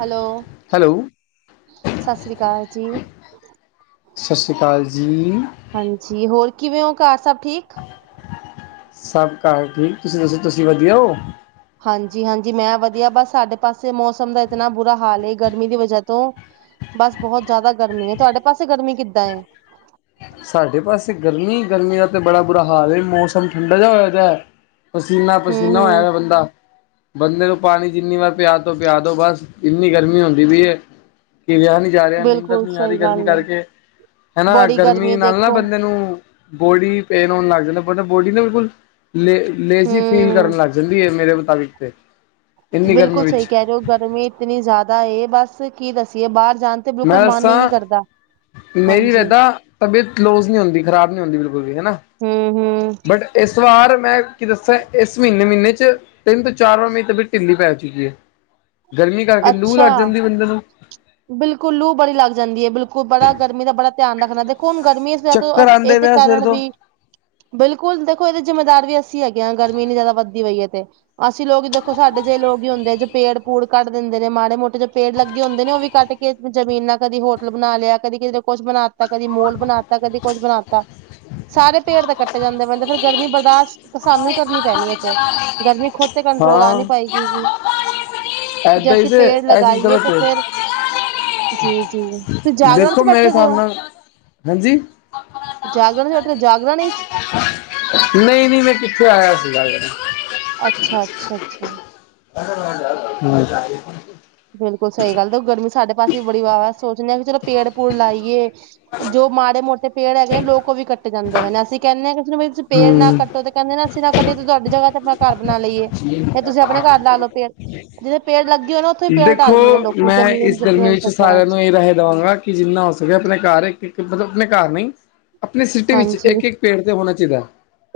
Hello hello ਸਤਿ ਸ੍ਰੀ ਅਕਾਲ ਜੀ ਸਤਿ ਸ਼੍ਰੀ ਅਕਾਲ ਜੀ ਹਾਂਜੀ ਹੋਰ ਕਿਵੇਂ ਔ, ਘਾਰ ਸਭ ਠੀਕ ਸਭ ਘਾਰ ਠੀਕ ਤੁਸੀਂ ਦੱਸੋ ਤੁਸੀਂ ਵਧੀਆ ਹੋ ਹਾਂਜੀ ਹਾਂਜੀ ਮੈਂ ਵਧੀਆ, ਬਸ ਸਾਡੇ ਪਾਸੇ ਮੌਸਮ ਦਾ ਇਤਨਾ ਬੁਰਾ ਹਾਲ ਗਰਮੀ ਦੀ ਵਜ੍ਹਾ ਤੋਂ ਬਸ ਬਹੁਤ ਜਿਆਦਾ ਗਰਮੀਂ ਹੈ, ਤੁਹਾਡੇ ਪਾਸੇ ਗਰਮੀਂ ਕਿੱਦਾਂ ਏ ਸਾਡੇ ਪਾਸੇ ਗਰਮੀਂ ਗਰਮੀਂ ਦਾ ਤਾਂ ਬੜਾ ਬੁਰਾ ਹਾਲ ਮੌਸਮ ਠੰਡਾ ਜਿਹਾ ਹੋਇਆ ਦਾ ਐ ਪਸੀਨਾ ਹਮ ਪਸੀਨਾ ਹੋਇਆ ਹਮ ਪਿਆ ਬੰਦਾ ਬੰਦੇ ਨੂੰ ਪਾਣੀ ਜਿੰਨੀ ਵਾਰ ਪਿਆ ਦੋ ਪਿਆ ਦੋ ਬਸ ਇੰਨੀ ਗਰਮੀਂ ਹੁੰਦੀ ਪਈ ਹੈ, ਕਿ ਰਿਹਾ ਨੀ ਜਾ ਰਿਹਾ, ਨੀਂਦਰ ਬਿਲਕੁਲ ਨਹੀਂ ਆ ਸਹੀ ਰਹੀ ਗਰਮੀਂ ਗੱਲ ਹੈ ਕਰਕੇ, ਹੈਨਾ ਬੜੀ ਗਰਮੀਂ ਗਰਮੀ ਦੇਖੋ ਮੈਂਨੂੰ ਬੋਡੀ ਪੇਨ ਹੋਣ ਲੱਗ ਜਾਂਦਾ, ਪਤਾ ਬੋਡੀ ਨਾ ਬਿਲਕੁੱਲ ਲੇਜ਼ੀ ਲੇਜ਼ੀ ਫੀਲ ਹਮ ਕਰਨ ਲੱਗ ਜਾਂਦੀ ਹੈ, ਮੇਰੇ ਮੁਤਾਬਿਕ ਤੇ ਇੰਨੀ ਗਰਮੀ ਬਿਲਕੁੱਲ ਸਹੀ ਵਿੱਚ ਕਹਿ ਰਹੇ ਹੋ ਗਰਮੀਂ ਇਤਨੀ ਜ਼ਿਆਦਾ ਏ, ਬਸ ਫਿਰ ਕੀ ਦੱਸੀਏ ਬਾਹਰ ਜਾਣ ਤੇ ਬਿਲਕੁਲ ਮੈਂ ਮਨ ਹੀ ਨਹੀਂ ਦੱਸਾਂ ਕਰਦਾ ਮੇਰੀ ਵੀ ਹਾਂਜੀ ਇਦਾਂ ਤਬੀਅਤ ਲੋਜ਼ ਨਹੀਂ ਹੁੰਦੀ ਖਰਾਬ ਨਹੀਂ ਹੁੰਦੀ ਬਿਲਕੁੱਲ ਵੀ ਹੈਨਾ ਹੂ ਹੂ ਬੱਟ ਇਸ ਵਾਰ ਮੈਂ ਕੀ ਦੱਸਾਂ, ਇਸ ਮਹੀਨੇ ਮਹੀਨੇ 'ਚ ਤਿੰਨ ਤੋਂ ਚਾਰ ਵਾਰ ਮੇਰੀ ਤਬੀਅਤ ਢਿੱਲੀ ਪੈ ਚੁੱਕੀ ਏ, ਗਰਮੀਂ ਕਰਕੇ ਲੂ ਲੱਗ ਜਾਂਦੀ ਬੰਦੇ ਨੂੰ। ਬਿਲਕੁੱਲ ਲੂ ਬੜੀ ਲੱਗ ਜਾਂਦੀ ਏ, ਬਿਲਕੁ ਬੜਾ ਗਰਮੀਂ ਦਾ ਬੜਾ ਧਿਆਨ ਰੱਖਣਾ ਹੁਣ ਗਰਮੀ ਆ ਤੇ ਚੱਕਰ ਆਉਂਦੇ ਇਹਦੇ ਪਏ ਸਿਰ ਕਾਰਨ ਤੋਂ ਵੀ, ਬਿਲਕੁੱਲ ਦੇਖੋ ਇਹਦੇ ਜ਼ਿੰਮੇਦਾਰ ਵੀ ਅਸੀਂ ਅਸੀਂ ਹੈਗੇ ਆ, ਗਰਮੀ ਇਨੀ ਜ਼ਿਆਦਾ ਵੱਧਦੀ ਪਈ ਤੇ। ਅਸੀਂ ਲੋਕ ਈ ਦੇਖੋ ਸਾਡੇ ਜਿਹੇ ਲੋਕ ਈ ਹੁੰਦੇ, ਜੋ ਪੇੜ-ਪੂੜ ਕੱਢ ਦਿੰਦੇ ਨੇ, ਮਾੜੇ-ਮੋਟੇ ਜੋ ਪੇੜ ਲੱਗੇ ਹੁੰਦੇ ਨੇ ਉਹ ਵੀ ਕੱਟ ਕੇ ਜ਼ਮੀਨਾਂ, ਕਦੀ ਹੋਟਲ ਬਣਾ ਲਿਆ, ਕਦੀ ਕਿਸੇ ਨੇ ਕੁੱਛ ਬਣਾਤਾ, ਕਦੀ ਮੋਲ ਬਣਾਤਾ, ਕਦੀ ਕੁੱਛ ਬਣਾਤਾ। ਸਾਰੇ ਪੇੜ ਤੇ ਕੱਟੇ ਜਾਂਦੇ ਪਏ, ਫਿਰ ਗਰਮੀਂ ਬਰਦਾਸ਼ਤ ਸਾਨੂੰ ਈ ਕਰਨੀ ਪੈਣੀ ਏ ਫੇਰ, ਗਰਮੀਂ ਖੁਦ ਤੇ ਕੰਟਰੋਲ ਆ ਹਾਂ। ਨੀ ਪਾਏਗੀ ਜੀ। ਜੇ ਏਦਾਂ ਹੀ ਅਸੀੇ ਤੇ ਪੇੜ ਇਹ ਚੀਜ਼ ਲਗਾਈਏ ਗਲਤ ਤੇ ਹੈ। ਫਿਰ ਜੀ-ਜੀ, ਤੁਸੀਂ ਜਾਗਰਣ ਦੇਖੋ 'ਚ ਮੇਰੇ ਬੈਠੇ ਜੇ? ਹਿਸਾਬ ਨਾਲ ਹਾਂਜੀ ਜਾਗਰਣ ਮੇ ਬੇਠੇ, ਜਾਗਰਣ 'ਚ। ਨਹੀਂ-ਨਹੀਂ ਮੈਂ ਕਿੱਥੇ ਆਇਆ ਸੀਗਾ। ਜ਼ਰੀ ਅੱਛਾ-ਅੱਛਾ-ਅੱਛਾ। ਹ [unintelligible] ਬਿਲਕੁੱਲ ਸਹੀ ਗੱਲ, ਦੇਖੋ ਗਰਮੀਂ ਸਾਡੇ ਪਾਸੇ ਵੀ ਬੜੀ ਵਾਹਵਾ, ਸੋਚਨੇ ਆ ਕਿ ਚਲੋ ਪੇੜ-ਪੂੜ ਲਾਈਏ। ਜੋ ਮਾੜੇ-ਮੋਟੇ ਪੇੜ ਹੈਗੇ ਨੇ, ਲੋਕ ਉਹ ਵੀ ਕੱਟੀ ਜਾਂਦੇ ਵੇ, ਅਸੀਂ ਕਹਿੰਨੇ ਵੀ ਤੁਸੀਂ ਪੇੜ ਨਾ ਹਮ। ਕੱਟੋ ਤੇ ਕਹਿੰਦੇ ਨੇ ਅਸੀਂ ਤੇ ਕਦੇ ਦੀ ਤੁਹਾਡੀ ਜਗ੍ਹਾ ਤੇ ਮੈਂ ਘਰ ਬਣਾ ਲਈਏ, ਫੇਰ ਤੁਸੀਂ ਆਪਣੇ ਘਰ ਲਾ ਲੋ ਪੇੜ। ਜਿਵੇਂ ਪੇੜ ਲੱਗੇ ਹੋਏ ਨੇ ਉੱਥੇ ਪੇੜ ਹਟਾ ਦੇਖੋ, ਦਿੰਦੇ ਨੇ ਲੋਕੀ ਮੈਂ ਜ਼ਮੀਨ ਇਸ ਗਰਮੀ 'ਚ ਚੱਕਰਾਂ ਸਾਰਿਆਂ ਨੂੰ ਇਹ ਰਹਿ ਦੇਵਾਂਗਾ ਕਿ ਜਿੰਨਾ ਹੋ ਸਕੇ, ਆਪਣੇ ਘਰ ਇੱਕ-ਇੱਕ ਮਤਲਬ ਆਪਣੇ ਘਰ ਨਹੀਂ, ਆਪਣੀ ਸਿਟੀ ਵਿੱਚ ਇੱਕ-ਇੱਕ ਪੇੜ ਤੇ ਹੋਣਾ ਚਾਹੀਦਾ।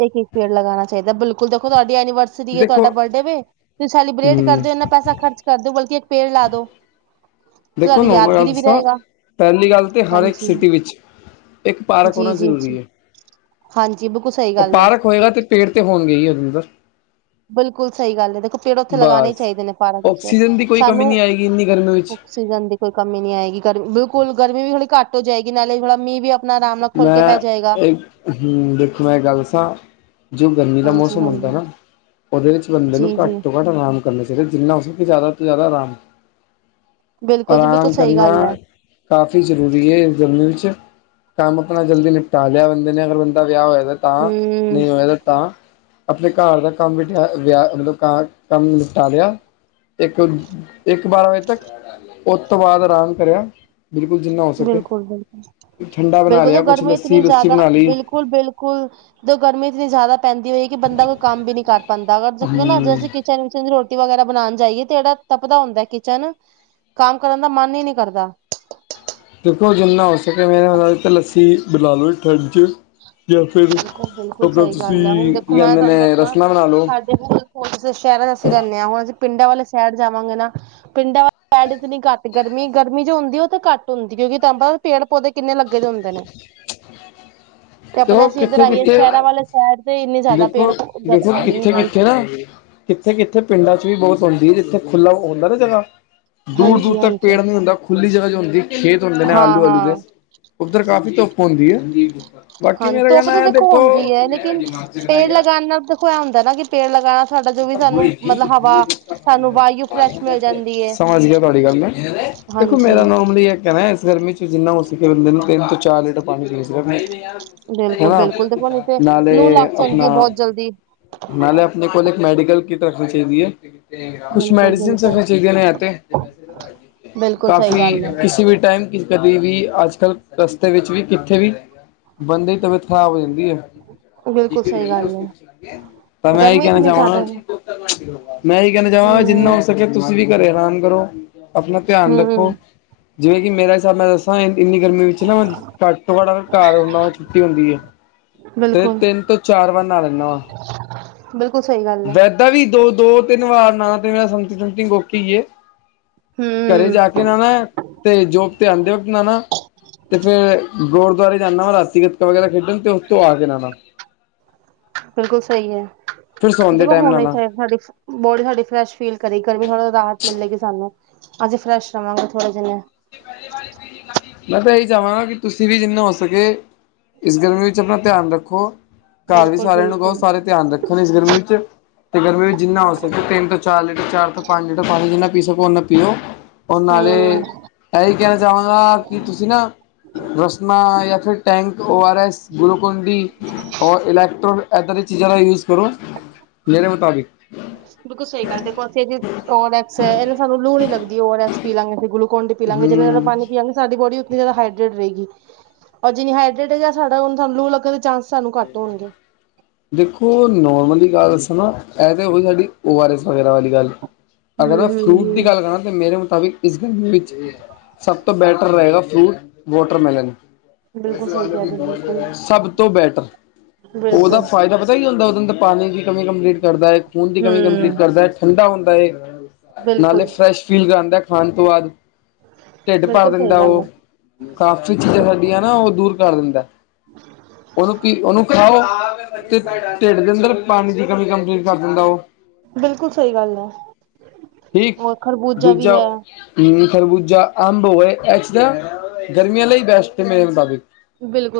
ਇੱਕ-ਇੱਕ ਪੇੜ ਲਗਾਣਾਂ ਚਾਹੀਦਾ ਬਿਲਕੁਲ ਦੇਖੋ ਤੁਹਾਡੀ ਐਨੀਵਰ ਸਰੀ ਏ, ਦੇਖੋ ਤੁਹਾਡਾ ਬਡੇ ਵੇ, ਤੁਹੀ ਸੈਲੀਬ੍ਰੇਟ ਹਮ ਕਰਦੇ ਓ, ਇਨਾ ਪੈਸਾ ਖ਼ਰਚ ਕਰਦੇ ਹੋ, ਬਲਕਿ ਇੱਕ ਪੇੜ ਲਾ ਦੋ। ਦੇਖੋ ਤੁਹਾਡੀ ਮੈਂ ਗੱਲ ਯਾਦਗਿਰੀ ਵੀ ਦੱਸਾਂ, ਰਹੇਗਾ ਪਹਿਲੀ ਗੱਲ ਤੇ ਹਰ ਇੱਕ ਹਾਂਜੀ ਹਾਂ, ਸਿਟੀ ਵਿੱਚ ਇੱਕ ਪਾਰਕ ਜੀ ਹੋਣਾ ਜੀ ਜੀ ਜ਼ਰੂਰੀ ਏ। ਹਾਂਜੀ, ਬਿਲਕੁਲ ਸਹੀ ਉਹ ਗੱਲ ਹੈ। ਪਾਰਕ ਹੋਏਗਾ ਤੇ ਪੇੜ ਤੇ ਹੋਣਗੇ ਈ ਅੰਦਰ। ਬਿਲਕੁਲ ਸਹੀ ਗੱਲ ਏ, ਦੇਖੋ ਪੇੜ ਉੱਥੇ ਲਗਾਣੇ ਬਸ ਚਾਹੀਦੇ ਨੇ, ਪਾਰਕ ਵਿੱਚ ਆਕਸੀਜਨ ਦੀ ਕੋਈ ਕਮੀ ਸਾਨੂੰ ਨਹੀਂ ਆਏਗੀ ਇੰਨੀ ਗਰਮੀ ਵਿੱਚ ਆਕਸੀਜਨ ਦੀ ਕੋਈ ਕਮੀ ਨੀ ਆਏਗੀ, ਗਰਮ ਬਿਲਕੁਲ ਗਰਮੀ ਵੀ ਹੋੜੀ ਘੱਟ ਹੋ ਜਾਏਗੀ, ਨਾਲੇ ਥੋੜਾ ਮੀਹ ਵੀ ਆਪ ਮੈਂ ਇੱਕ ਹੂੰ, ਦੇਖੋ ਮੈਂ ਇੱਕ ਗੱਲ ਦੱਸਾਂ ਜੋ ਗਰਮੀ ਦਾ ਹਾਂਜੀ ਮੌਸਮ ਹੁੰਦਾ ਹਾਂਜੀ ਨਾ, ਉਹਦੇ ਵਿੱਚ ਬੰਦੇ ਨੂੰ ਜੀ ਜੀ ਘੱਟ ਬਟ ਆਰਾਮ ਕਰਨਾ ਚਾਹੀਦਾ, ਜਿੰਨਾ ਹੋ ਸਕੇ ਜ਼ਿਆਦਾ ਤੋਂ ਜ਼ਿਆਦਾ ਆਰਾਮ ਬਿਲਕੁਲ ਜੀ ਬਿਲਕੁਲ ਆਰਾਮ ਸਹੀ ਕਰਨਾ ਗੱਲ ਹੈ ਕਾਫ਼ੀ ਜ਼ਰੂਰੀ ਏ, ਇਸ ਗਰਮੀ 'ਚ ਕੰਮ ਆਪਣਾ ਜਲਦੀ ਨਿਪਟਾ ਲਿਆ ਬੰਦੇ ਨੇ, ਅਗਰ ਬੰਦਾ ਵਿਆਹ ਹੋਇਆ ਦਾ ਤਾਂ, ਹਮ ਨਹੀਂ ਹੋਇਆ ਦਾ ਤਾਂ ਆਪਣੇ ਘਰ ਦਾ ਕੰਮ ਬਠਿਆ ਵਿਆਹ, ਮਤਲਬ ਕੰਮ ਨਿਪਟਾ ਲਿਆ ਇੱਕ-ਇੱਕ ਬਾਰਾਂ ਵਜੇ ਤੱਕ, ਉਹ ਤੋਂ ਬਾਅਦ ਆਰਾਮ ਕਰਿਆ ਬਿਲਕੁਲ, ਜਿੰਨਾ ਹੋ ਸਕੇ ਕੋਈ ਗੱਲ ਤੇ ਨੀ। ਠੰਡਾ ਬਣਾ ਲਿਆ, ਕੁਛ ਲੱਸੀ-ਲੁੱਸੀ ਬਣਾ ਲੀ। ਹੁਣ ਬਿਲਕੁਲ, ਜੇ ਗਰਮੀ ਇਤਨੀ ਜ਼ਿਆਦਾ ਪੈਂਦੀ ਹੋਏ ਕਿ, ਬੰਦਾ ਕੋਈ ਕੰਮ ਵੀ ਨੀ ਕਰ ਪਾਂਦਾ ਐਗਾ, ਜੇ ਖੀਏ ਨਾ ਜੇ ਹਮ ਅਸੀਂ ਕਿਚਨ 'ਚ ਨੀ ਰੋਟ ਟੀ ਵਗੈਰਾ ਬਣਾਂਣ ਜਾਈਏ ਤੇ ਜਿਹੜਾ ਤਪਦਾ ਹੁੰਦਾ ਏ ਕਿਚਨ, ਕੰਮ ਕਰਨ ਦਾ ਮਨ ਈ ਨੀ ਕਰਦਾ ਦੇਖੋ ਜਿੰਨਾ ਹੋ ਸਕੇ, ਮੈਂ ਉਹ ਦੇ ਲੱਸੀ ਬਣਾ ਲੀ, ਠੰਡ 'ਚ ਜਾਂ ਫਿਰ ਬਿਲਕੁਲ ਬਿਲਕੁਲ ਆਪਣਾ ਸਹੀ ਗੱਲ ਹੈ ਹੁਣ ਤੁਸੀਂ, ਕੀ ਦੇਖੋ ਮੈਂ ਕਹਿੰਦੇ ਤੁਹਾਨੂੰ ਨੇ ਦੱਸਾਂ ਰਸਲਾਂ ਬਣਾ ਲੋ। ਸਾਡੇ ਹੁਣ ਅਸੀਂ ਸ਼ਹਿਰਾਂ 'ਚ ਅਸੀਂ ਰਹਿੰਦੇ ਆ, ਹੁਣ ਅਸੀਂ ਪਿੰਡਾਂ ਵਾਲੇ ਸ਼ਹਿਰ ਜਾਵਾਂਗੇ ਨਾ, ਪਿੰਡਾਂ ਆ ਐਡ 'ਚ ਨੀ ਘੱਟ ਗਰਮੀ ਗਰਮੀ ਜੋ ਹੁੰਦੀ ਉਹ ਤਾਂ ਘੱਟ ਹੁੰਦੀ ਕਿਉਂਕਿ ਤੁਹਾਨੂੰ ਪਤਾ ਪੇੜ ਪੌਦੇ ਕਿੰਨੇ ਲੱਗੇ ਦੇ ਹੁੰਦੇ ਨੇ [inaudible] ਤੇ ਆਪਣੇ ਉਹ ਅਸੀਂ ਇੱਧਰ ਕਿੱਥੇ- ਆਈਏ ਕਿੱਥੇ, ਸ਼ਹਿਰਾਂ ਵਾਲੇ ਸਾਈਡ ਤੇ ਇੰਨੇ ਜ਼ਿਆਦਾ ਪੇੜ ਦੇਖੋ, ਹੈ ਦੇਖੋ ਹੀ ਨਹੀਂ ਕਿੱਥੇ- ਕਿੱਥੇ ਹਾਂਜੀ ਨਾ ਕਿੱਥੇ- ਕਿੱਥੇ ਪਿੰਡਾਂ 'ਚ ਵੀ ਬਹੁਤ ਹੁੰਦੀ ਹੈ ਜਿੱਥੇ ਖੁੱਲ੍ਹਾ ਆਉਂਦਾ ਨਾ ਜਗ੍ਹਾ ਦੂਰ- ਦੂਰ ਹਾਂਜੀ ਤੱਕ ਹਾਂਜੀ ਪੇੜ ਨੀ ਹੁੰਦਾ ਖੁੱਲੀ ਜਗ੍ਹਾ ਜਿਹੀ ਹੁੰਦੀ ਖੇਤ ਹੁੰਦੇ ਨੇ ਹਾਂ ਆਲੂ -ਆਲੂ ਦੇ ਹਾਂ ਉੱਧਰ ਕਾਫ਼ੀ ਧੁੱਪ ਹੁੰਦੀ ਹੈ ਏ ਹਾਂ ਧੁੱਪ ਤਾਂ ਦੇਖੋ ਹੁੰਦੀ ਹੈ ਲੇਕਿਨ ਪੇੜ ਦੇਖੋ ਲਗਾ ਨਾਲ ਦੇਖੋ ਆ ਹੁੰਦਾ ਨਾ ਕਿ ਪੇੜ ਲਗਾਣਾ ਸਾਡਾ ਜੋ ਵੀ ਸਾਨੂੰ ਮਤਲਬ ਹਵਾ ਸਾਨੂੰ ਵਾਹਯੂ ਫਰੈਸ਼ ਮਿਲ ਜਾਂਦੀ ਹੈ ਏ ਸਮਝ ਗਿਆ ਤੁਹਾਡੀ ਗੱਲ ਮੈਂ ਦੇਖੋ ਮੇਰਾ ਨੋਰਮਲੀ ਕਹਿਣਾ ਇਸ ਗਰਮੀ 'ਚ ਜਿੰਨਾ ਹੋ ਸਕਿਆ ਬੰਦੇ ਨੂੰ ਤਿੰਨ ਤੋਂ ਚਾਰ ਲੀਟਰ ਪਾਣੀ ਪੀ ਸਕਣ ਰ ਬਿਲਕੁਲ ਹਨਾ ਬਿਲਕੁਲ ਦੇਖੋ ਨਹੀਂ ਤੇ ਲੂ ਨਾਲੇ ਲੱਗ ਜਾਂਦੀ ਆਪਣਾ ਹੈ ਬਹੁਤ ਜਲਦੀ ਨਾਲੇ ਆਪਣੇ ਕੋਲ ਇੱਕ ਮੈਡੀਕਲ ਕਿਟ ਰੱਖਣੀ ਚਾਹੀਦੀ ਹੈ ਕੁਛ ਬਿਲਕੁਲ ਮੈਡੀਸਨ ਬਿਲਕੁਲ ਰਖਣੀਆ ਚਾਹੀਦੀਆਂ ਅਤੇ ਬਿਲਕੁਲ ਸਹੀ ਕਾਫੀ ਗੱਲ ਹੈ ਕਿਸੀ ਵੀ ਟਾਈਮ ਕਿਸੇ ਕਦੀ ਵੀ ਅੱਜ ਕੱਲ੍ਹ ਰਸਤੇ ਵਿੱਚ ਵੀ ਕਿੱਥੇ ਵੀ ਬੰਦੇ ਦੀ ਤਬੀਅਤ ਖ਼ਰਾਬ ਹੋ ਜਾਂਦੀ ਹੈ ਬਿਲਕੁਲ ਸਹੀ ਗੱਲ ਹੈ ਏ [unintelligible] ਤਾਂ ਮੈਂ ਇਹੀ ਗਰਮੀ ਕਹਿਣਾ ਇਤਨੀ ਜ਼ਿਆਦਾ ਹੈ ਚਾਹਵਾਂਗਾ ਮੈਂ ਇਹੀ ਕਹਿਣਾ ਚਾਹਵਾਂਗਾ ਹਮ ਜਿੰਨਾ ਹੋ ਸਕੇ ਤੁਸੀਂ ਵੀ ਘਰੇ ਆਰਾਮ ਕਰੋ ਆਪਣਾ ਧਿਆਨ ਰੱਖੋ ਹਮ ਜਿਵੇਂ ਕਿ ਮੇਰਾ ਹਿਸਾਬ ਮੈਂ ਦੱਸ ਤਾਂ ਇੰਨੀ ਗਰਮੀ ਵਿੱਚ ਨਾ ਘੱਟ ਤੋਂ ਘੱਟ ਘਰ ਹੁੰਦਾ ਵਾ ਛੁੱਟੀ ਹੁੰਦੀ ਹੈ ਤੇ ਬਿਲਕੁਲ ਤਿੰਨ ਤੋਂ ਚਾਰ ਵਾਰ ਨਾ ਲੈਂਦਾ ਵਾ ਬਿਲਕੁਲ ਸਹੀ ਗੱਲ ਹੈ। ਤਵੀ ਦੋ ਦੋ ਤਿੰਨ ਵਾਰ ਨ ਤੇ ਮੇਰਾ ਸਮਤੀ ਸੁਤੀ ਗੋਖੀ ਏ ਘਰੇ ਹਮ ਜਾ ਕੇ ਨਾ-ਨਾ ਤੇ ਜੋਬ ਤੇ ਆਉਂਦੇ ਹੋ ਅਪਣਾ-ਨਾ ਤੇ ਫੇਰ ਗੁਰਦੁਆਰੇ ਜਾਂਦਾ ਵ ਰਾਤੀ ਗਤਕਾ ਵਗੈਰਾ ਖੇਡਣ ਤੇ ਉੱਥੋਂ ਆ ਕੇ ਨਾਉਣਾ ਬਿਲਕੁਲ ਸਹੀ ਹੈ। ਫਿਰ ਸੌਣ ਦੇ ਦੇਖੋ ਟਾਈਮ ਹੋਣਾ ਹੀ ਨਾਨਾ। ਚਾਹੀਦਾ। ਸਾਡੇ ਬੋਡੀ ਸਾਡੀ ਫਰੈਸ਼ ਫੀਲ ਕਰੇਗੀ। ਗਰਮੀ ਥੋੜਾ ਰਾਹਤ ਮਿਲੇਗੀ। ਸਾਨੂੰ ਅਸੀਂ ਫਰੈਸ਼ ਰਹਾਂਗੇ ਥੋੜੇ ਜਿੰਨੇ ਮੈਂ ਤਾਂ ਇਹੀ ਚਾਹਵਾਂਗਾ ਕਿ ਤੁਸੀਂ ਵੀ ਜਿੰਨੇ ਹੋ ਸਕੇ ਇਸ ਗਰਮੀ ਵਿੱਚ ਆਪਣਾ ਧਿਆਨ ਰੱਖੋ। ਘਰ ਵੀ ਬਿਲਕੁਲ ਸਾਰਿਆਂ ਨੂੰ ਕਹੋ ਬਿਲਕੁਲ ਸਾਰੇ ਧਿਆਨ ਰੱਖਣ ਇਸ ਗਰਮੀ ਵਿੱਚ ਤੇ ਗਰਮੀ ਵਿੱਚ ਜਿੰਨਾ ਹੋ ਸਕੇ। ਤਿੰਨ ਤੋਂ ਚਾਰ ਲੀਟਰ ਚਾਰ ਤੋਂ ਪੰਜ ਲੀਟਰ ਪਾਣੀ ਜਿੰਨਾ ਪੀ ਸਕੋ ਓਨਾ ਪੀਓ ਔਰ ਨਾਲੇ ਹਮ ਇਹੀ ਕਹਿਣਾ ਚਾਹਵਾਂਗਾ। ਕੀ ਤੁਸੀਂ ਨਾ ਰਸਨਾਂ ਜਾਂ ਫਿਰ Tang O R S Glucon D, electrode ਏਦਾਂ ਦੀ ਚੀਜ਼ਾਂ ਦਾ ਯੂਜ਼ ਕਰੋ। ਮੇਰੇ ਮੁਤਾਬਿਕ ਬਿਲਕੁਲ ਸਹੀ ਗੱਲ ਤੇ ਅਸੀ ਓ ਐਕਸ ਹੈ ਇਹ ਸਾਨੂੰ ਲੂ ਨੀ ਲੱਗਦੀ ਓ ਐਕਸ ਪੀ ਲਾਂਗੇ ਗਲੂਕੋਨ ਡੀ ਲਾਂਗੇ ਜਿੰਨਾ ਜ਼ਿਆਦਾ ਹੂੰ ਪਾਣੀ ਪੀਵਾਂਗੇ ਸਾਡੀ ਬੋਡੀ ਤੇ ਜਿਆਦਾ ਹਾਈਡਰੇਟ ਰਹੇਗੀ। ਔਰ ਜਿੰਨੀ ਹਾਈਡਰੇਟ ਸਾਡਾ ਲੂ ਲੱਗਣ ਦੇ ਚਾਂਸ ਸਾਨੂੰ ਘੱਟ ਹੋਣਗੇ। ਦੇਖੋ ਨੋਰਮਲੀ ਗੱਲ ਦੱਸਾ ਨਾ, ਇਹ ਤਾਂ ਹੋਈ ਸਾਡੀ ਓ਼ਆਰ ਐਸ ਵਗੈਰਾ ਵਾਲੀ ਗੱਲ ਹੂੰ ਅਗਰ ਮੈਂ ਹੂੰ ਫਰੂਟ ਦੀ ਹੂੰ। ਗੱਲ ਕਰਾਂ ਤਾਂ ਮੇਰੇ ਮੁਤਾਬਿਕ ਇਸ ਗਰਮੀ ਵਿੱਚ ਸਭ ਤੋਂ ਬੈਟਰ ਹੈਗਾ। Fruit watermelon. ਬਿਲਕੁਲ ਸਹੀ ਕਹਿ ਰਹੇ ਬਿਲਕੁਲ ਸਭ ਤੋਂ ਬੈਟਰ ਉਹਦਾ ਬਿਲਕੁਲ ਫਾਇਦਾ ਪਤਾ ਕੀ ਹੁੰਦਾ। ਉਹਦੇ ਅੰਦਰ ਪਾਣੀ ਦੀ ਕਮੀ ਕੰਪਲੀਟ ਕਰਦਾ ਹੈ। ਖੂਨ ਦੀ ਕਮੀ ਕੰਪਲੀਟ ਹੂੰ ਕਰਦਾ ਹੈ। ਠੰਡਾ ਹੁੰਦਾ ਹੈ। ਨਾਲੇ ਬਿਲਕੁਲ ਫਰੈਸ਼ ਫੀਲ ਕਰਾਉਂਦਾ ਖਾਣ ਤੋਂ ਬਾਅਦ ਢਿੱਡ ਭਰ ਬਿਲਕੁਲ ਸਹੀ ਦਿੰਦਾ। ਗੱਲ ਉਹ ਹੈ ਕਾਫੀ ਚੀਜ਼ਾਂ ਬਿਲਕੁਲ ਸਾਡੀਆਂ ਨਾ ਉਹ ਦੂਰ ਕਰ ਦਿੰਦਾ ਏ। ਕਿ ਉਹਨੂੰ ਖਾਓ ਤੇ ਢਿੱਡ ਦੇ ਅੰਦਰ ਪਾਣੀ ਦੀ ਕਮੀ ਕੰਪਲੀਟ ਕਰ ਦਿੰਦਾ। ਉਹ ਬਿਲਕੁਲ ਸਹੀ ਗੱਲ ਹੈ ਐ। ਠੀਕ ਹੋਰ ਖਰਬੂਜਾ ਵੀ ਦੂਜਾ ਹੈ। ਹਮ ਖਰਬੂਜਾ, ਅੰਬ ਹੋ ਐਸ ਤਰਾਂ ਗਰਮੀਆਂ ਲਈ ਬੈਸਟ ਹੈ। ਮੇਰੇ ਮੁਤਾਬਿਕ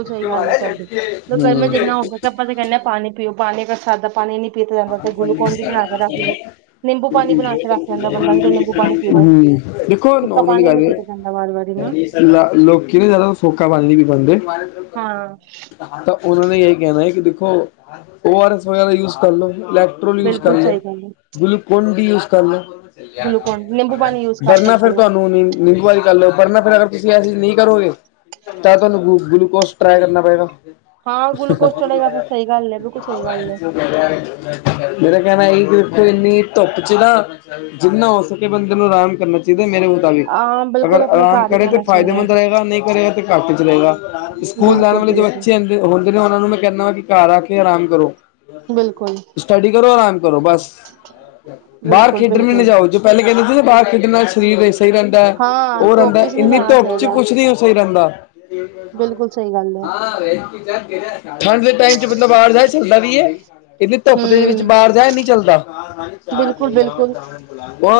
[unintelligible] ਗਰਮ ਜਿੰਨਾ ਹੋ ਸਕੇ। ਆਪਾਂ ਦੇ ਪਾਣੀ ਪੀਓ। ਪਾਣੀ ਅਰ ਸਾਦਾ ਪਾਣੀ ਨੀ ਪੀਤਾ [inaudible] ਜਾਂਦਾ ਤੇ ਗਲੂਕੋਨ ਡੀ ਬਣਾ ਕੇ ਰੱਖ ਲੋ। ਨਿੰਬੂ ਪਾਣੀ ਬਣਾ ਕੇ ਰੱਖ ਲੈਂਦਾ ਬੰਦਾ ਫਿਰ ਨਿੰਬੂ ਪਾਣੀ ਪੀ ਲੋ। ਹੂੰ ਦੇਖੋ। ਫਿੱਕਾ ਨੋਰਮਲੀ ਪਾਣੀ ਨੀ ਗੱਲ ਪੀਤਾ ਜਾਂਦਾ ਵਾਰ ਵਾਰੀ ਨਾ ਲ ਲੋਕੀ ਨਾ ਜਿਆਦਾ ਫੋਖਾ ਪਾਣੀ ਵੀ ਪਾਉਂਦੇ ਹਾਂ ਤਾਂ ਉਹਨਾਂ ਨੇ ਇਹੀ ਕਹਿਣਾ ਹੈ ਕਿ ਦੇਖੋ ਓ ਆਰ ਐਸ ਵਗੈਰਾ ਯੂਜ ਕਰ ਲੋੈ ਪੈੋਲ ਯੂਜ ਕਰ ਬਿਲਕੁਲ ਲ ਸਹੀ ਗੱਲ ਹੈ। ਗਲੂਕੋਨ ਡ ਯੂਜ ਕਰ ਲੋ ਗਲੂਕੋਨ ਨਿੰਬੂ ਪਾਣੀ ਯੂਜ ਕਰ ਵਰਨਾ ਸਕਦੇ ਫੇਰ ਹੋ ਤੁਹਾਨੂੰ ਨ [unintelligible] ਗੱਲ ਵਰਨਾ ਫਿਰ ਅਗਰ ਤੁਸੀਂ ਇਹ ਚੀਜ਼ ਨਹੀਂ ਕਰੋਗੇ। ਤਾਂ ਤੁਹਾਨੂੰ ਗਲੂਕੋਸ ਟਰਾਈ ਕਰਨਾ ਪਏਗਾ। ਹਾਂ ਗਲੂਕੋਸ [unintelligible] ਚੜੇਗਾ ਫਿਰ ਸਹੀ ਗੱਲ ਹੈ ਬਿਲਕੁਲ ਸਹੀ ਗੱਲ ਹੈ। ਮੇਰਾ ਕਹਿਣਾ ਇ ਗਰਿੱਪ ਇੰਨੀ ਧੁੱਪ ਚ ਨਾ ਜਿੰਨਾ ਹੋ ਸਕੇ ਬੰਦੇ ਨੂੰ ਆਰਾਮ ਕਰਨਾ ਚਾਹੀਦਾ। ਮੇਰੇ ਮੁਤਾਬਿਕ ਹਾਂ ਅਗਰ ਬਿਲਕੁਲ ਆਪਣੇ ਆਰਾਮ ਘਰ ਹੀ ਕਰੇ ਤਾਂ ਪੈਣਾ ਚਾਹੀਦਾ ਫ਼ਾਇਦੇਮੰਦ ਹੈ, ਰਹੇਗਾ। ਨਹੀਂ ਕਰੇਗਾ ਤੇ ਘੱਟ ਚਲੇਗਾ ਸਕੂਲ ਜਾਣ ਬਿਲਕੁਲ ਵਾਲੇ ਜੋ ਬਿਲਕੁਲ। ਬੱਚੇ ਹਨ ਹੁੰਦੇ ਨੇ ਉਹਨਾਂ ਨੂੰ ਮੈਂ ਕਹਿੰਦਾ ਵਾ ਕਿ ਘਰ ਆ ਕੇ ਆਰਾਮ ਕਰੋ। ਬਿਲਕੁਲ ਸਟੱਡੀ ਕਰੋ, ਆਰਾਮ ਕਰੋ ਬੱਸ ਬਾਹਰ ਬਿਲਕੁਲ ਖੇਡਣ ਵੀ ਨਾ ਬਿਲਕੁਲ ਜਾਓ ਜੋ ਪਹਿਲੇ ਕਹਿਦੇ ਸੀ ਨਾ ਬਾਹਰ ਖੇਡਣ ਨਾਲ ਸਰੀਰ [unintelligible] ਹੀ ਰਹਿਦਾ ਹ ਹਾਂ ਉਹ ਰਹਿੰਦਾ ਧੁੱਪ ਚ ਨਹੀਂ ਇੰਨੀ ਜਾਣਾ ਧੁੱਪ ਚ ਚਾਹੀਦਾ। ਕੁਛ ਨੀ ਉਸੇ ਰਹਿੰਦਾ ਬਿਲਕੁਲ ਸਹੀ ਗੱਲ ਹੈ ਠੰਡ ਦੇ ਟਾਈਮ ਚ ਮਤਲਬ [unintelligible] ਚੱਲਦਾ ਵੀ ਏ। ਇਨੀ ਧੁੱਪ ਹਮ ਦੇ ਵਿੱਚ ਬਾਹਰ ਜਾ ਏ ਨੀ ਚੱਲਦਾ। ਬਿਲਕੁਲ ਬਿਲਕੁਲ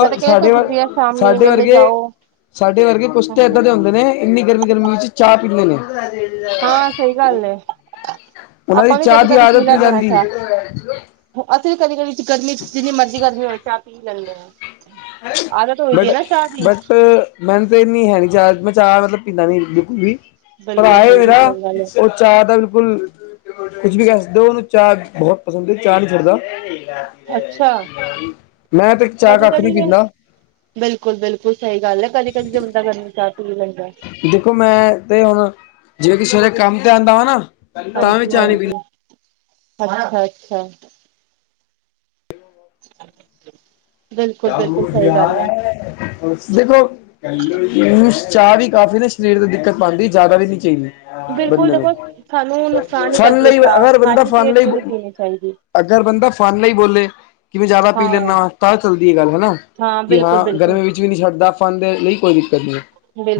ਮੈਂ ਤਾਂ ਕਹਿ ਸਾਡੇ ਧੁੱਪ ਚ ਵਰ ਪੀਆ ਸ਼ਾਮੀ ਸਾਡੇ ਵੇਲੇ ਵਰਗੇ- ਜਾਓ ਸਾਡੇ ਵਰਗੇ ਕੁਸ਼ਤੇ ਹਾਂਜੀ ਏਦਾਂ ਦੇ ਹਾਂਜੀ ਹੁੰਦੇ ਨੇ। ਇੰਨੀ ਗਰਮੀ- ਗਰਮੀ ਵਿੱਚ ਚਾਹ ਪੀ ਲੈਂਦੇ। ਹਾਂ ਸਹੀ ਗੱਲ ਏ ਉਹਨਾਂ ਦੀ ਆਪਾਂ ਵੀ ਚਾਹ ਕਦੀ ਦੀ ਕਦੀ ਆਦਤ ਪੀ ਨਹੀਂ ਲੈਂਦੇ ਹਾਂ ਜਾਂਦੀ। ਚਾਹ ਅਸੀਂ ਵੀ ਕਦੀ-ਕਦੀ ਗਰਮੀ ਚ, ਜਿੰਨੀ ਮਰਜ਼ੀ ਗਰਮੀ ਹੋਵੇ, ਚਾਹ ਪੀ ਲੈਂਦੇ ਹਾਂ। ਆਦਤ ਹੋਈ ਦੀ ਬਟ, ਹੈ ਨਾ ਚਾਹ ਦੀ ਬਟ ਮੈਨੂੰ ਤੇ ਇਨੀ ਹੈ ਨੀਂ ਚਾ, ਮੈਂ ਚਾਹ ਮਤਲਬ ਪੀਂਦਾ ਨੀ ਬਿਲਕੁਲ ਵੀ। ਭਰਾ ਬਿਲਕੁਲ ਏ ਬਿਲਕੁਲ ਮੇਰਾ, ਸਹੀ ਗੱਲ ਹੈ ਓਹ ਚਾਹ ਦਾ ਬਿਲਕੁਲ, ਕੁਛ ਵੀ ਕੈ ਸਕਦੇ ਓ। ਚਾਹ ਬਹੁਤ ਪਸੰਦ ਐ, ਚਾਹ ਨੀ ਛੱਡਦਾ। ਅੱਛਾ ਮੈਂ ਤੇ ਇੱਕ ਚਾਹ ਦਾ ਕਦੀ ਬਿਲਕੁਲ- ਬਿਲਕੁਲ, ਸਹੀ ਗੱਲ ਏ। ਕਦੇ ਕਦੀ ਤੇ ਬੰਦਾ ਘੜੀ ਮੁੜੀ ਚਾਹ ਪੀ ਲੈਂਦੈ। ਦੇਖੋ ਮੈਂ ਤੇ ਹੁਣ ਜਿਵੇਂ ਕਿ ਸਵੇਰੇ ਕੰਮ ਤੇ ਆਂਦਾ ਵਾ ਨਾ ਤਾਂ ਵੀ ਚਾਹ ਨੀ ਹਾਂਜੀ-ਹਾਂਜੀ, ਪੀਂਦਾ ਅੱਛਾ। [unintelligible] [inaudible] ਬਿਲਕੁਲ ਸਹੀ ਗੱਲ ਹੈ ਦੇਖੋ ਚਾਹ ਵੀ ਕਾਫੀ ਨਾ ਸਰੀਰ ਤੇ ਦਿੱਕਤ ਪਾਉਂਦੀ, ਜਿਆਦਾ ਵੀ ਨਹੀਂ ਚਾਹੀਦੀ। ਬਿਲਕੁਲ ਬੰਦੇ ਨੇ ਦੇਖੋ ਸਾਨੂੰ ਨੁਕਸਾਨ ਹੀ ਫਨ ਕਰਦੀ ਹੈ ਲਈ, ਚਾਹ ਅਗਰ ਬੰਦਾ ਖਾਲੀ ਫਨ ਪੇਟ ਲਈ ਵੀ ਨਹੀਂ ਪੀਣੀ ਚਾਹੀਦੀ ਅਗਰ ਬੰਦਾ ਫਨ ਲਈ ਬੋਲੇ ਕਿ ਮੈਂ ਜ਼ਿਆਦਾ ਪੀ ਹਾਂ ਲੈਂਦਾ ਤਾਂ ਚੱਲਦੀ ਹੈ ਗੱਲ, ਹਨਾ। ਕਿ ਬਿਲਕੁਲ ਹਾਂ ਬਿਲਕੁਲ ਗਰਮੀ ਵਿੱਚ ਵੀ ਨਹੀਂ ਛੱਡਦਾ। ਫਨ ਦੇ ਲਈ ਕੋਈ ਦਿੱਕਤ ਨਹੀਂ ਐ,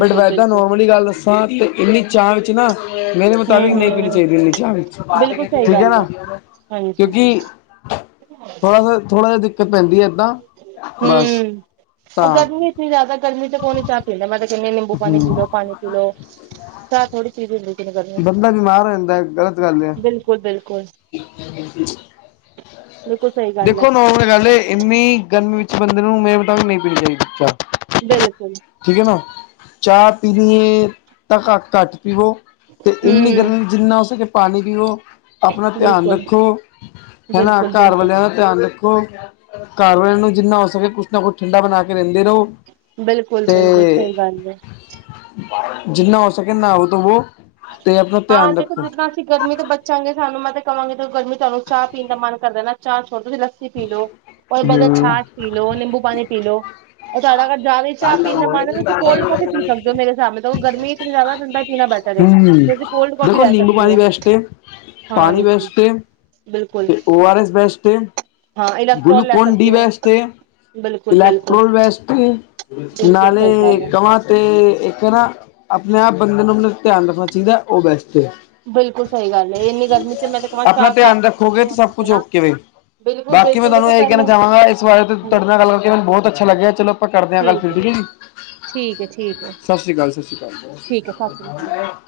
ਬਟ ਏਦਾਂ ਬਿਲਕੁਲ ਨੋਰਮਲੀ ਗੱਲ ਦਸਾਂ ਤਾਂ ਵੀ ਇੰਨੀ ਚਾਅ ਚ ਨਾ ਮੇਰੇ ਮੁਤਾਬਿਕ ਹਮ ਨਹੀਂ ਪੀਣੀ ਹਮ ਚਾਹੀਦੀ ਇੰਨੀ ਚਾ, ਬਿਲਕੁਲ ਸਹੀ ਠੀਕ ਏ ਗੱਲ ਹੈ ਨਾ। ਹਾਂਜੀ। ਕਿਉਂਕਿ ਥੋੜਾ ਸਾ, ਥੋੜਾ ਜਿਹਾ ਦਿੱਕਤ ਪੈਂਦੀ ਏਦਾਂ। ਬਸ ਹੂੰ। ਉਹ ਤਾਂ ਗਰਮੀ, ਇਤਨੀ ਜ਼ਿਆਦਾ ਗਰਮੀ ਚ ਕੌਣ ਚਾਹ ਪਿੰਦਾ। ਮੈਂ ਤੇ ਕੈਂਦੀ ਨਿੰਬੂ ਪਾਣੀ ਪੀ ਹੂੰ ਲੋ, ਪਾਣੀ ਪੀ ਲੋ। ਚਾ ਥੋੜੀ, [unintelligible] [unintelligible] ਬੰਦਾ ਬਿਮਾਰ ਹੋ ਜਾਂਦਾ ਗ਼ਲਤ ਗੱਲ ਹੈ। ਬਿਲਕੁਲ- ਬਿਲਕੁਲ। [inaudible] ਬਿਲਕੁਲ ਸਹੀ ਗੱਲ ਹੈ ਦੇਖੋ ਨੋਰਮਲ ਗੱਲ ਏ, ਇੰਨੀ ਗਰਮੀ ਵਿੱਚ ਬੰਦੇ ਨੂੰ, ਮੇਰੇ ਮੁਤਾਬਿਕ ਨਹੀਂ ਪੀਣੀ ਚਾਹੀਦੀ ਚਾਹ। ਬਿਲਕੁਲ। ਠੀਕ ਏ ਨਾ। ਚਾਹ ਪੀਣੀ ਏ, ਤਾਂ ਘੱਟ-ਘੱਟ ਪੀਵੋ। ਤੇ ਇੰਨੀ ਹਮ ਗਰਮੀ ਚ, ਜਿੰਨਾ ਹੋ ਸਕੇ, ਪਾਣੀ ਪੀਓ। ਆਪਣਾ ਧਿਆਨ ਬਿਲਕੁਲ ਰੱਖੋ, ਹੈਨਾ। ਬਿਲਕੁਲ ਘਰ ਬਿਲਕੁਲ ਵਾਲਿਆਂ ਦਾ ਧਿਆਨ ਰੱਖੋ। ਘਰ ਵਾਲਿਆਂ ਨੂੰ, ਜਿੰਨਾ ਹੋ ਸਕੇ, ਕੁਛ ਨਾ ਕੁਛ ਠੰਡਾ ਬਣਾ ਕੇ ਦੇਂਦੇ ਰਹੋ। ਬਿਲਕੁਲ-ਬਿਲਕੁਲ, ਤੇ ਸਹੀ ਗੱਲ ਏ। ਜਿੰਨਾ ਹੋ ਸਕੇ, ਨਾਓ ਧੋਵੋ। ਤੇ ਆਪਣਾ ਹਾਂ, ਧਿਆਨ ਦੇਖੋ, ਰੱਖੋ ਜਿੱਦਾਂ ਦੇਖੋ, ਅਸੀਂ ਗਰਮੀ ਤੋਂ ਬਚਾਂਗੇ ਸਾਨੂੰ, ਮੈਂ ਤਾਂ ਕਹਾਂਗੇ ਗਰਮੀ ਤੋਂ ਤੁਹਾਨੂੰ, ਚਾਹ ਪੀਣ ਦਾ ਮਨ ਕਰਦਾ ਨਾ, ਚਾਹ ਛੋੜ ਤੁਸੀਂ ਲੱਸ ਸੀ ਪੀ ਲੋ, ਓਦੇ ਬਦਲੇ ਹਮ ਛਾਛ ਪੀ ਲੋ, ਨਿੰਬੂ ਪਾਣੀ ਪੀ ਲੋ। ਉਹ ਤੁਹਾਡਾ ਅਗਰ, ਜ਼ਦਾ ਹੀ ਚਾਹ ਪੀਣ ਦਾ ਮਨ ਏ, ਤੁਸੀਂ ਕੋਲਡ ਕੋਫੀ ਪੀ ਸਕਦੇ ਹੋ, ਮੇਰੇ ਹਿਸਾਬ ਨਾਲ਼। ਦੇਖੋ ਗਰਮੀ ਜਾਦਾ ਠੰਢਾ ਹੀ ਪੀਣਾ ਬੈਟਰ ਏ। ਹਮ ਤੁਸੀਂ ਕੋਲਡ ਕੌਫੀ ਦੇਖੋ ਲੈ ਨਿੰਬੂ ਸਕਦੇ ਪਾਣੀ ਹੋ ਬੈਸਟ ਏ, ਪਾਣੀ ਹਾਂਜੀ ਬੈਸਟ ਏ ਬਿਲਕੁਲ ਤੇ ਓ ਆਰ ਐਸ ਬੈਸਟ ਏ, ਹਾਂ ਇਲੈਕਟ੍ਰੋਲ ਲੈ ਗਲੂਕੋਨ ਸਕਦੇ ਡੀ ਹੋ ਬੈਸਟ ਏ। ਬਿਲਕੁਲ ਬਿਲਕੁਲ ਇਲੈਕਟ੍ਰੋਲ ਵੈਸਟ ਈ, ਬਿਲਕੁਲ ਸਹੀ ਨਾਲੇ ਗੱਲ ਹੈ ਕਮਾਂ ਤੇ ਇੱਕ ਹੈ ਨਾ, ਆਪਣੇ ਆਪ ਬੰਦੇ ਨੂੰ, ਮਤਲਬ ਧਿਆਨ ਰੱਖਣਾ ਚਾਹੀਦਾ, ਉਹ ਬੈਸਟ ਏ। ਬਿਲਕੁਲ ਸਹੀ ਗੱਲ ਹੈ ਇੰਨੀ ਗਰਮੀ ਚ ਮੈਂ ਤਾਂ ਕਵਾਂ ਆਪਣਾ ਚਾਹ ਘੱਟ ਧਿਆਨ ਜਿੰਨੀ ਰੱਖੋਗੇ ਤੇ, ਹੋ ਸਭ ਸਕੇ ਕੁਛ ਨਾ ਓਕੇ ਵੇ। ਬਿਲਕੁਲ ਬਾਕੀ ਮੈਂ ਬਿਲਕੁਲ ਤੁਹਾਨੂੰ ਦੇਖੋ ਇਹੀ ਕੈਣਾ ਪਹਿਲੇ ਚਾਹਾਂਗਾ, ਇਸ ਬਾਰੇ ਤ, ਹਾਂਜੀ ਤੁਹਾਡੇ ਨਾਲ ਗੱਲ ਕਰਕੇ, ਮੈਨੂੰ ਬਹੁਤ ਅੱਛਾ ਲੱਗਿਆ। ਚਲੋ ਆਪਾਂ ਕਰਦੇ ਹਾਂ ਗੱਲ ਫਿਰ, ਠੀਕ ਹੈ? ਠੀਕ ਹੈ ਠੀਕ ਹੈ ਸਾਸ਼ੀ ਕਾਲ, ਸਾਸ਼ੀ ਠੀਕ ਹੈ ਸਤਿ ਸ਼੍ਰੀ ਅਕਾਲ ਕਾਲ।